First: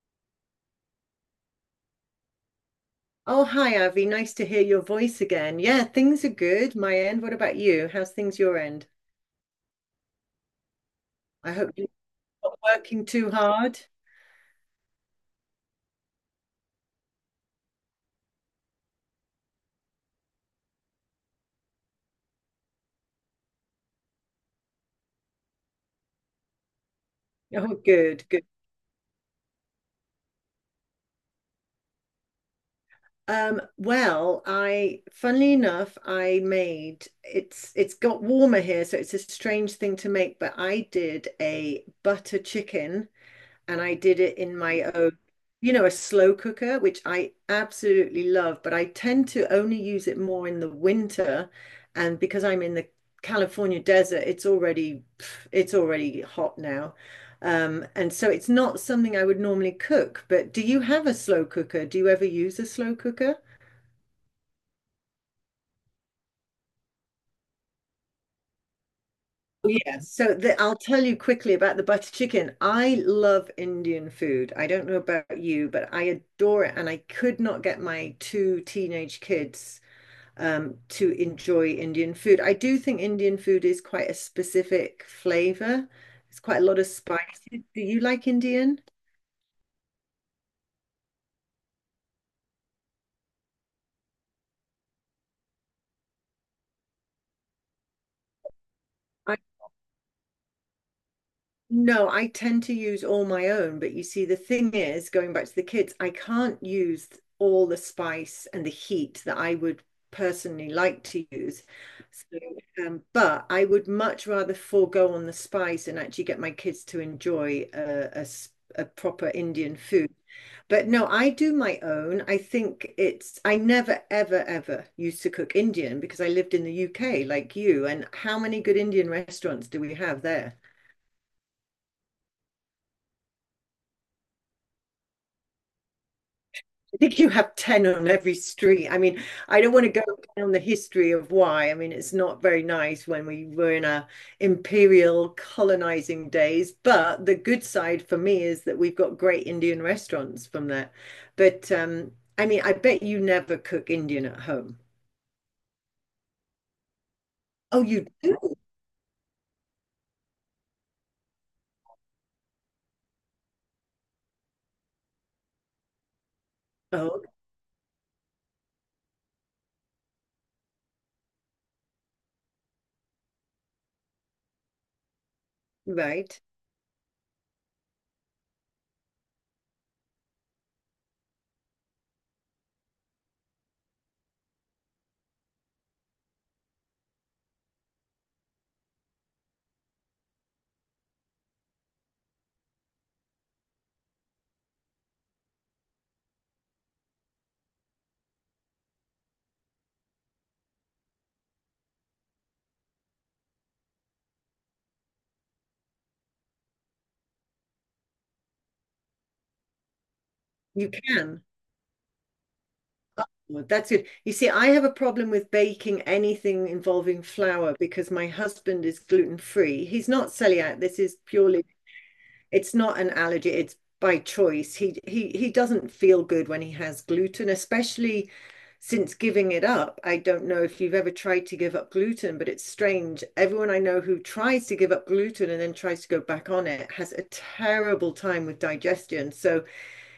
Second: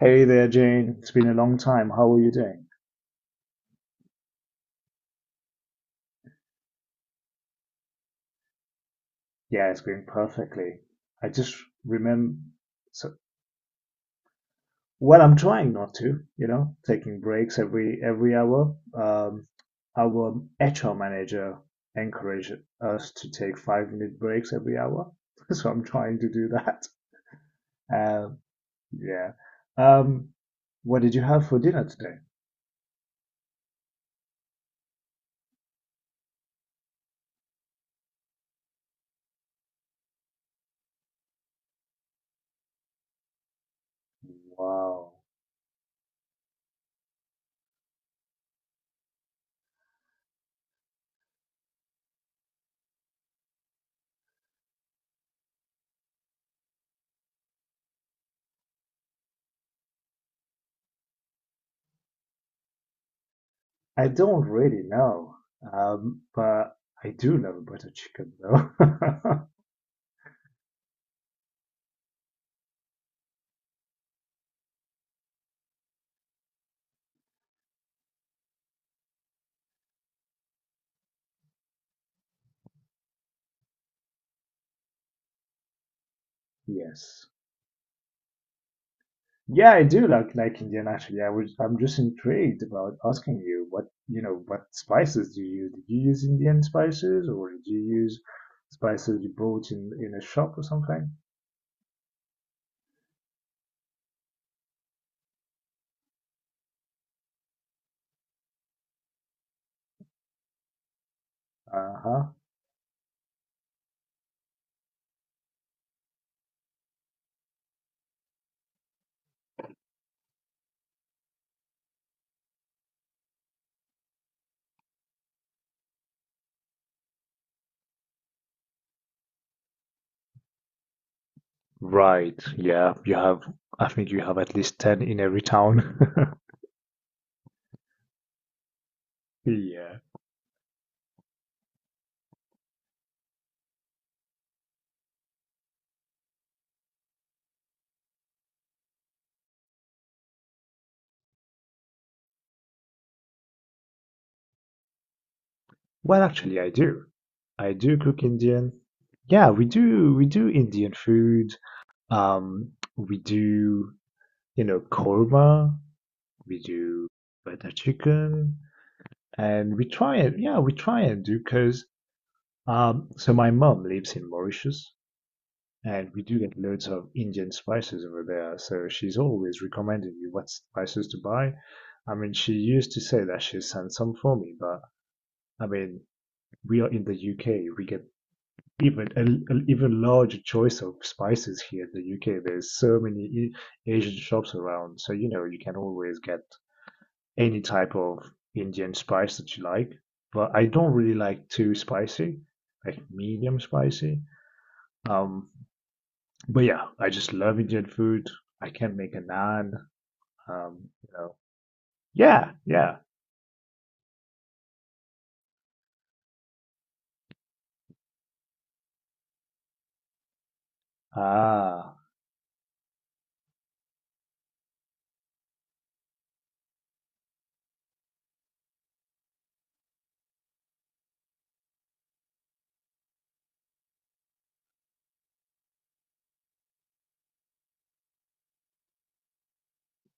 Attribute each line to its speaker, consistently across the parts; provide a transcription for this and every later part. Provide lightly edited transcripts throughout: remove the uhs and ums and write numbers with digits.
Speaker 1: Hey there, Jane. It's been a long time. How are you doing?
Speaker 2: Oh, hi, Avi. Nice to hear your voice again. Yeah, things are good, my end. What about you? How's things your end?
Speaker 1: Yeah, it's going perfectly. I
Speaker 2: I
Speaker 1: just
Speaker 2: hope you're
Speaker 1: remember,
Speaker 2: not working
Speaker 1: so,
Speaker 2: too hard.
Speaker 1: well, I'm trying not to, you know, taking breaks every hour. Our HR manager encouraged us to take 5 minute breaks every hour, so I'm trying to do that.
Speaker 2: Oh, good,
Speaker 1: Um,
Speaker 2: good.
Speaker 1: yeah. Um, what did you have for dinner today?
Speaker 2: Well, I, funnily enough, I made it's got warmer here, so it's a strange thing to make, but I did a butter chicken and I did it in my
Speaker 1: Wow.
Speaker 2: own, you know, a slow cooker, which I absolutely love, but I tend to only use it more in the winter. And because I'm in the California desert, it's already hot now. And so it's not something I would normally cook, but do you have a slow cooker? Do you ever use a slow cooker?
Speaker 1: I don't really know, but I do love butter chicken though.
Speaker 2: Yeah, so I'll tell you quickly about the butter chicken. I love Indian food. I don't know about you, but I adore it. And I could not get my two teenage kids to enjoy Indian food. I do think Indian food is quite a specific flavor. It's quite a lot of
Speaker 1: Yes.
Speaker 2: spices. Do you like Indian?
Speaker 1: Yeah, I do like Indian actually. I'm just intrigued about asking you what, you know, what spices do you use? Did you use Indian spices or did you use spices you bought in a shop or something?
Speaker 2: No, I tend to use all my own, but you see, the thing is, going back to the kids, I can't use all the spice and the heat that I would personally like to use.
Speaker 1: Uh-huh.
Speaker 2: So, but I would much rather forego on the spice and actually get my kids to enjoy a proper Indian food. But no, I do my own. I think I never, ever, ever used to cook Indian because I lived in the UK like you. And how many good Indian restaurants do we have there?
Speaker 1: Right, yeah, you have, I think you have at least 10 in every town.
Speaker 2: I think you have 10 on every street. I mean, I don't want to
Speaker 1: Yeah.
Speaker 2: go down the history of why. I mean, it's not very nice when we were in our imperial colonizing days, but the good side for me is that we've got great Indian restaurants from that. But I mean, I bet you never cook Indian at home.
Speaker 1: Well, actually, I do. I
Speaker 2: Oh,
Speaker 1: do
Speaker 2: you
Speaker 1: cook
Speaker 2: do?
Speaker 1: Indian. Yeah, we do. We do Indian food. Um, we do, you know, korma. We do
Speaker 2: Oh,
Speaker 1: butter chicken, and we try it. Yeah, we try and do because so my mom lives in Mauritius, and we do
Speaker 2: right.
Speaker 1: get loads of Indian spices over there. So she's always recommending me what spices to buy. I mean, she used to say that she sent some for me, but I mean, we are in the UK. We get even a even larger choice of spices here in the UK. There's so many E, Asian shops around, so you know you can always get any type of Indian spice that you like, but I don't really like too spicy, like medium spicy. Um, but yeah, I just love Indian food. I can make a naan.
Speaker 2: You
Speaker 1: You know,
Speaker 2: can.
Speaker 1: yeah, yeah.
Speaker 2: Well, that's good. You see, I have a problem with baking anything involving flour because my husband is gluten free. He's not celiac. This is purely
Speaker 1: Ah,
Speaker 2: it's not an allergy, it's by choice. He doesn't feel good when he has gluten, especially since giving it up. I don't know if you've ever tried to give up gluten, but it's strange. Everyone I know who tries to give up gluten and then tries to go back on it has a terrible time with digestion. So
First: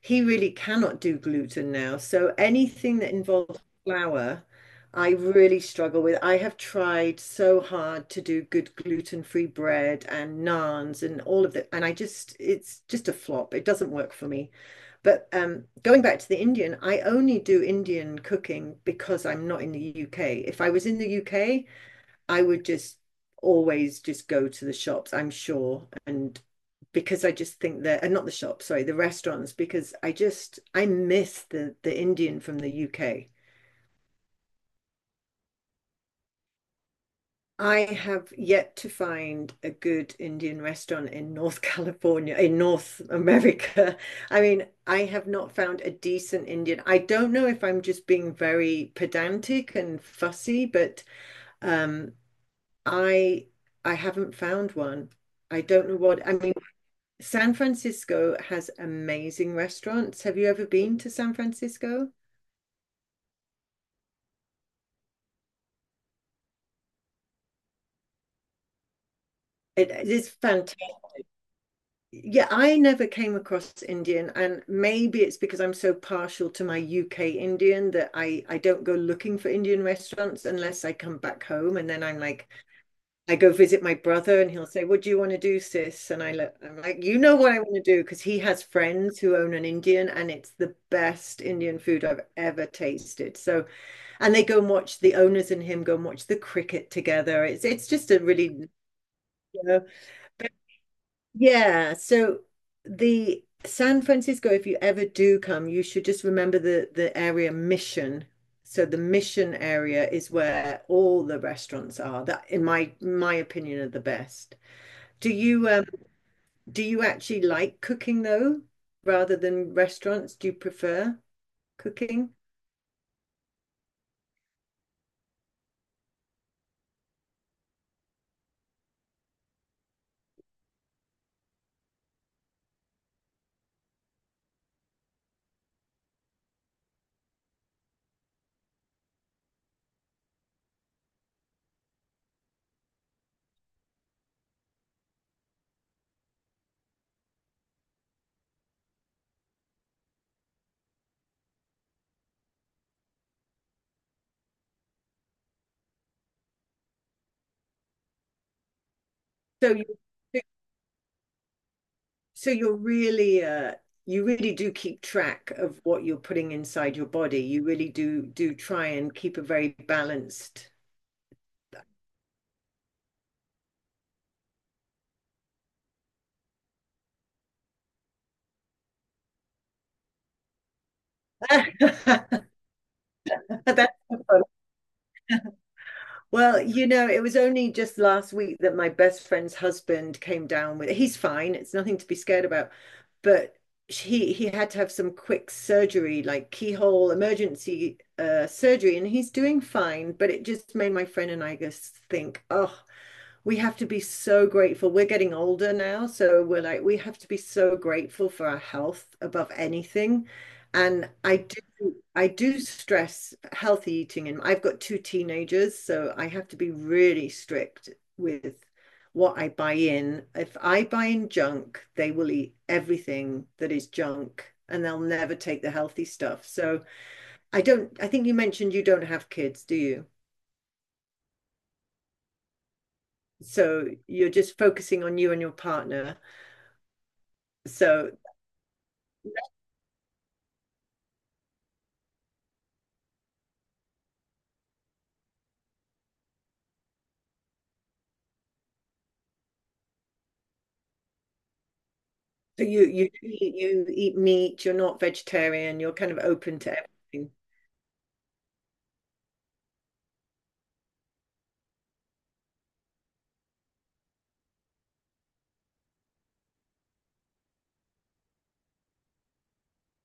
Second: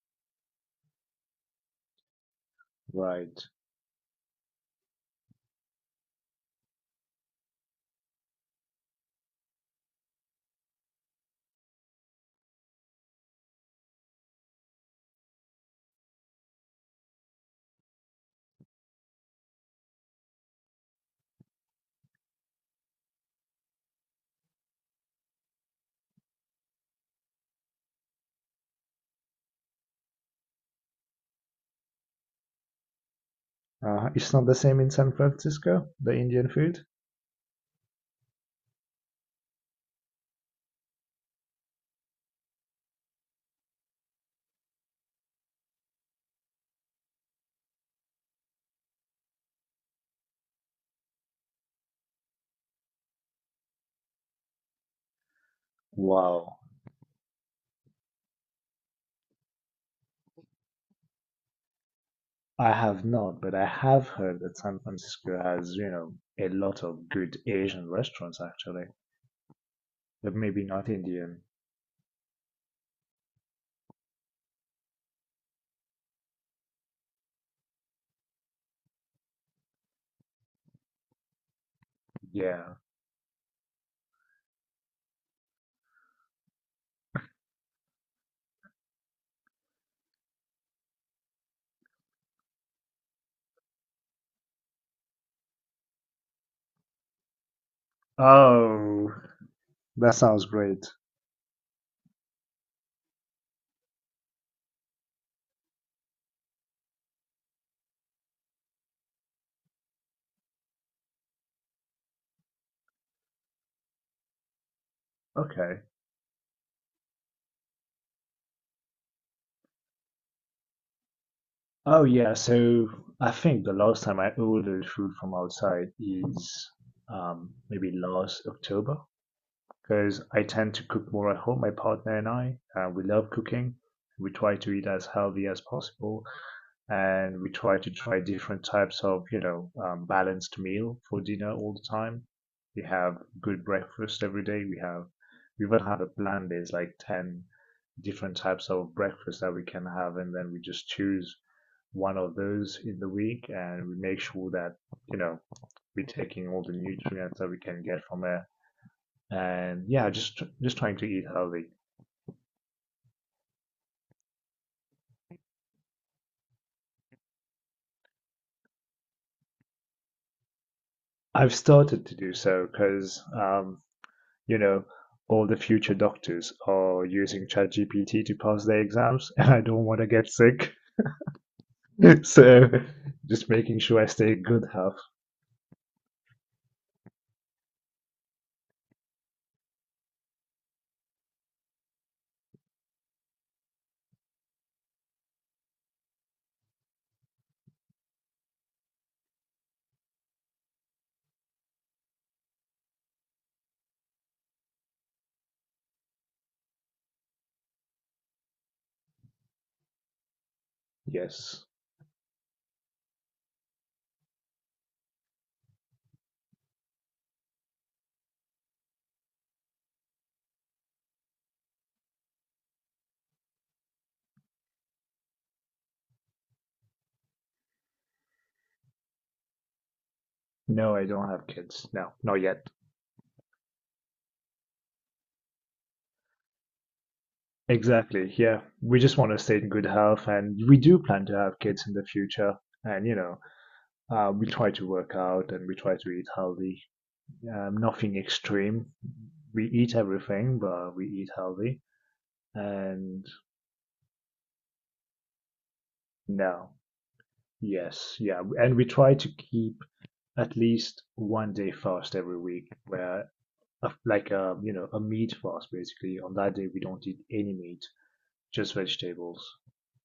Speaker 2: he really cannot do gluten now. So anything that
Speaker 1: right.
Speaker 2: involves flour, I really struggle with. I have tried so hard to do good gluten-free bread and naans and all of that, and I just it's just a flop. It doesn't work for me. But going back to the Indian, I only do Indian cooking because I'm not in the UK. If I was in the UK, I would just always just go to the shops, I'm sure. And because I just think that, and not the shops, sorry, the restaurants, because I miss the Indian from the UK.
Speaker 1: It's not the same in San Francisco, the Indian food.
Speaker 2: I have yet to find a good Indian restaurant in North California, in North America. I mean, I have not found a decent Indian. I don't know if I'm just being very pedantic and fussy, but um, I haven't found one. I don't know what, I mean,
Speaker 1: Wow,
Speaker 2: San Francisco has amazing restaurants. Have you ever been to San Francisco?
Speaker 1: I have not, but I have heard that San Francisco has, you know, a lot of good Asian restaurants actually,
Speaker 2: It is
Speaker 1: but maybe
Speaker 2: fantastic.
Speaker 1: not Indian.
Speaker 2: Yeah, I never came across Indian, and maybe it's because I'm so partial to my UK Indian that I don't go looking for Indian restaurants unless I come back home, and then I'm like,
Speaker 1: Yeah.
Speaker 2: I go visit my brother and he'll say, "What do you want to do, sis?" And I look, I'm like, "You know what I want to do?" Because he has friends who own an Indian and it's the best Indian food I've ever tasted. So, and they go and watch the owners and him go and watch the cricket together. It's just a really,
Speaker 1: Oh.
Speaker 2: you know,
Speaker 1: That sounds great.
Speaker 2: yeah. So the San Francisco, if you ever do come, you should just remember the area Mission. So the Mission area is where all the restaurants are that, in my opinion, are the best. Do you
Speaker 1: Okay.
Speaker 2: um do you actually like cooking though, rather than restaurants? Do you prefer
Speaker 1: Oh
Speaker 2: cooking?
Speaker 1: yeah, so I think the last time I ordered food from outside is maybe last October, because I tend to cook more at home, my partner and I, and we love cooking. We try to eat as healthy as possible, and we try to try different types of, you know, balanced meal for dinner all the time. We have good breakfast every day. We even have a plan. There's like 10 different types of breakfast that we can have, and then we just choose one of those in the week, and we make sure that, you know, we're taking all the nutrients that we can get from it,
Speaker 2: So
Speaker 1: and
Speaker 2: you
Speaker 1: yeah, just trying to eat healthy.
Speaker 2: so you're really you really do keep track of what you're putting inside your body. You really do try and keep a very balanced.
Speaker 1: I've started to do so because you know, all the future doctors are using ChatGPT to pass their exams, and I don't want to get sick. So just making
Speaker 2: that's
Speaker 1: sure I stay in good health.
Speaker 2: well, you know, it was only just last week that my best friend's husband came down with he's fine. It's nothing to be scared about. But he had to have some quick surgery, like keyhole emergency surgery, and he's doing fine. But it just made my friend and I just think, oh, we have to be so grateful. We're getting older now, so we're like, we have to be so grateful for our health above anything. And
Speaker 1: Yes.
Speaker 2: I do stress healthy eating, and I've got two teenagers, so I have to be really strict with what I buy in. If I buy in junk, they will eat everything that is junk, and they'll never take the healthy stuff. So I don't, I think you mentioned you don't have kids, do you?
Speaker 1: No, I don't have kids. No, not yet.
Speaker 2: So you're just focusing on you and your partner. So
Speaker 1: Exactly. Yeah. We just want to stay in good health and we do plan to have kids in the future. And, you know, we try to work out and we try to eat healthy. Nothing extreme. We eat everything, but we eat healthy.
Speaker 2: so you you
Speaker 1: And
Speaker 2: you eat meat, you're not vegetarian, you're kind of open
Speaker 1: no.
Speaker 2: to everything.
Speaker 1: Yes, yeah, and we try to keep at least one day fast every week, where like a you know a meat fast basically. On that day, we don't eat any meat, just vegetables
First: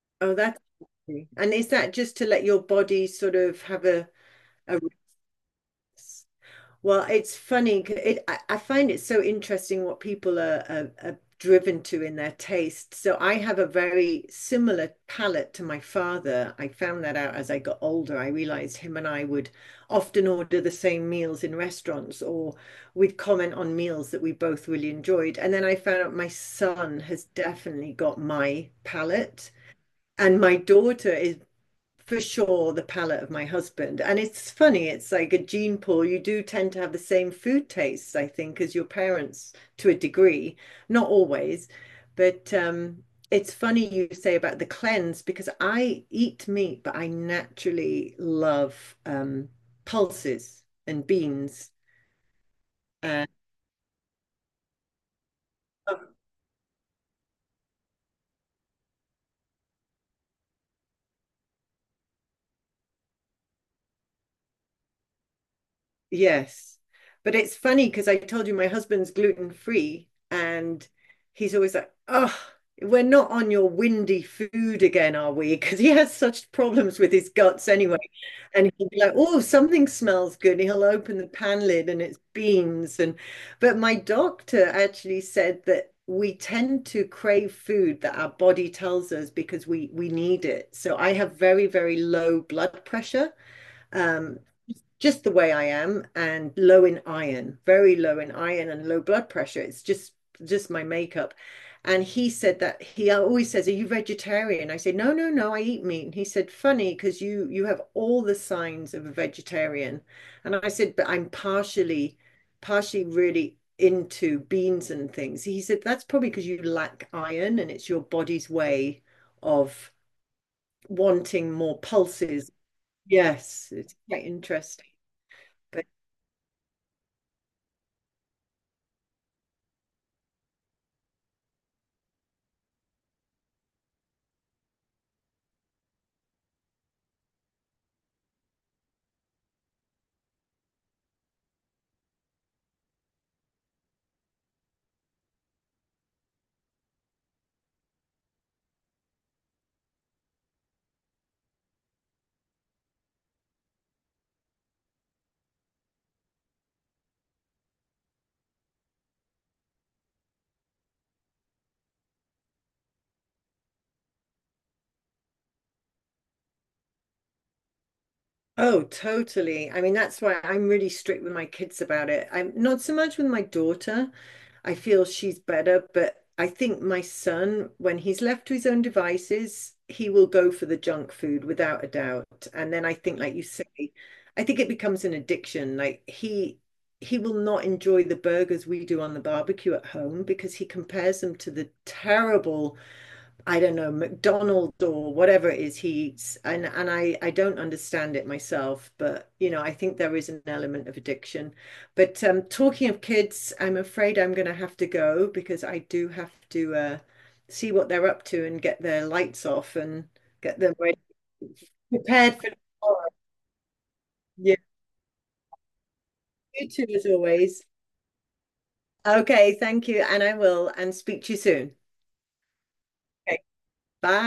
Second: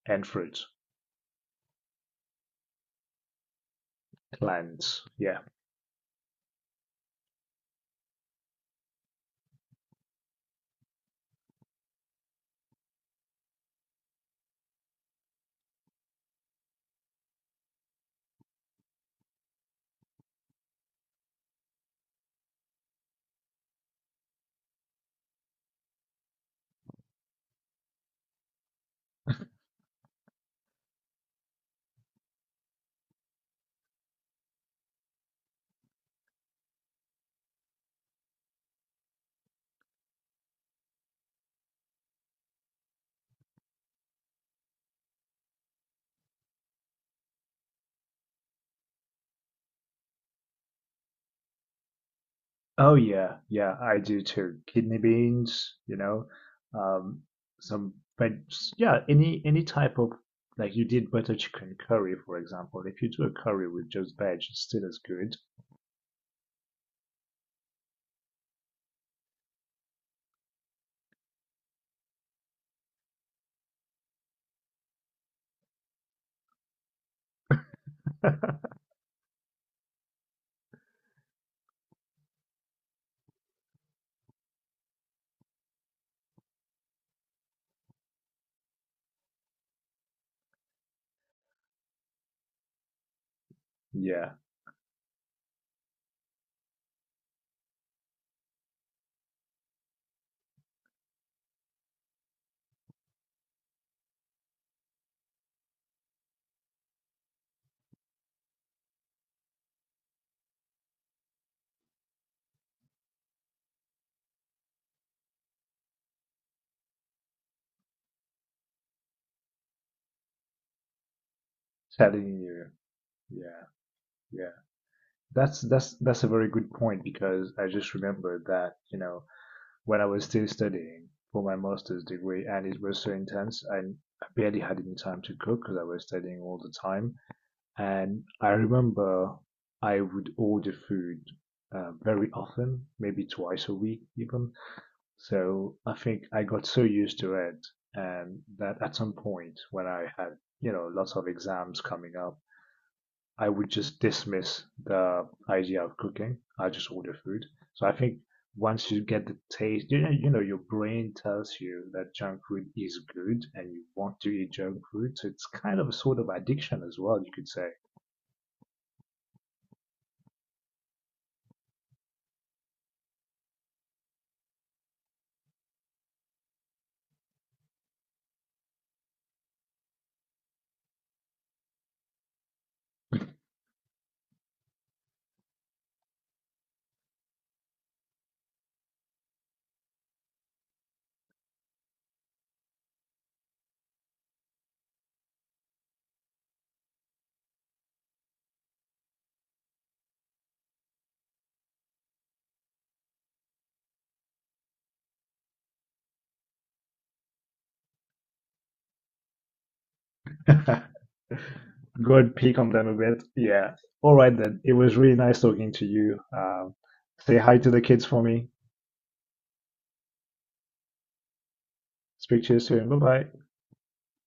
Speaker 1: and
Speaker 2: Oh,
Speaker 1: fruit,
Speaker 2: that's interesting. And is that just to let your body sort of have a
Speaker 1: plants. Yeah.
Speaker 2: rest? Well, it's funny, 'cause I find it so interesting what people are driven to in their taste. So I have a very similar palate to my father. I found that out as I got older. I realized him and I would often order the same meals in restaurants, or we'd comment on meals that we both really enjoyed. And then I found out my son has definitely got my palate. And my daughter is for sure the palate of my husband. And it's funny, it's like a gene pool. You do tend to have the same food tastes, I think, as your parents to a degree, not always, but it's funny you say about the cleanse because I eat meat, but I naturally love pulses and beans.
Speaker 1: Oh
Speaker 2: And
Speaker 1: yeah, yeah, I do too. Kidney beans, you know, um, some, but yeah, any type of, like you did butter chicken curry, for example. If you do a curry with just veg, it's still as good.
Speaker 2: yes. But it's funny because I told you my husband's gluten free and he's always like, oh, we're not on your windy food again, are we? Because he has such problems with his guts anyway. And he'll be like, oh, something smells good. And he'll open the pan lid and it's beans. And but my doctor actually said that we tend to crave food that our body tells us because we need it. So I have very, very low blood pressure.
Speaker 1: Yeah,
Speaker 2: Um, just the way I am and low in iron, very low in iron and low blood pressure. It's just my makeup. And he said that he always says, "Are you vegetarian?" I said, "No, no, no. I eat meat." And he said, "Funny, because you have all the signs of a vegetarian." And I said, "But I'm partially, partially really into beans and things." He said, "That's probably because you lack iron, and it's your body's way of wanting more
Speaker 1: telling
Speaker 2: pulses."
Speaker 1: you. Yeah.
Speaker 2: Yes, it's quite
Speaker 1: Yeah.
Speaker 2: interesting.
Speaker 1: That's
Speaker 2: But
Speaker 1: that's that's a very good point because I just remembered that, you know, when I was still studying for my master's degree and it was so intense, I barely had any time to cook because I was studying all the time. And I remember I would order food very often, maybe twice a week even. So I think I got so used to it, and that at some point when I had, you know, lots of exams coming up, I would just dismiss the idea of cooking. I just order food. So I think once you get the taste, you know, your brain tells you that junk food is good and you want to eat junk food. So it's kind of a sort of addiction as well, you could say.
Speaker 2: oh, totally. I mean, that's why I'm really strict with my kids about it. I'm not so much with my daughter. I feel she's better, but I think my son, when he's left to his own devices, he will go for the junk food without a doubt. And then I think, like you say, I think it becomes an addiction. Like he will not enjoy the burgers we do on the barbecue at home because he compares them to the terrible I don't know, McDonald's or whatever it is he eats. And I don't understand it myself, but you know, I think there is an element of addiction. But talking of kids, I'm afraid I'm gonna have to go because I do have to see what they're up to and get their lights off and get them ready,
Speaker 1: Go and
Speaker 2: prepared for
Speaker 1: peek on them a
Speaker 2: tomorrow.
Speaker 1: bit. Yeah. All right
Speaker 2: Yeah,
Speaker 1: then. It was really nice talking to you.
Speaker 2: you too, as
Speaker 1: Say hi
Speaker 2: always.
Speaker 1: to the kids for me.
Speaker 2: Okay, thank you, and I will, and speak to you soon.
Speaker 1: Speak to you soon. Bye bye.
Speaker 2: Okay, bye.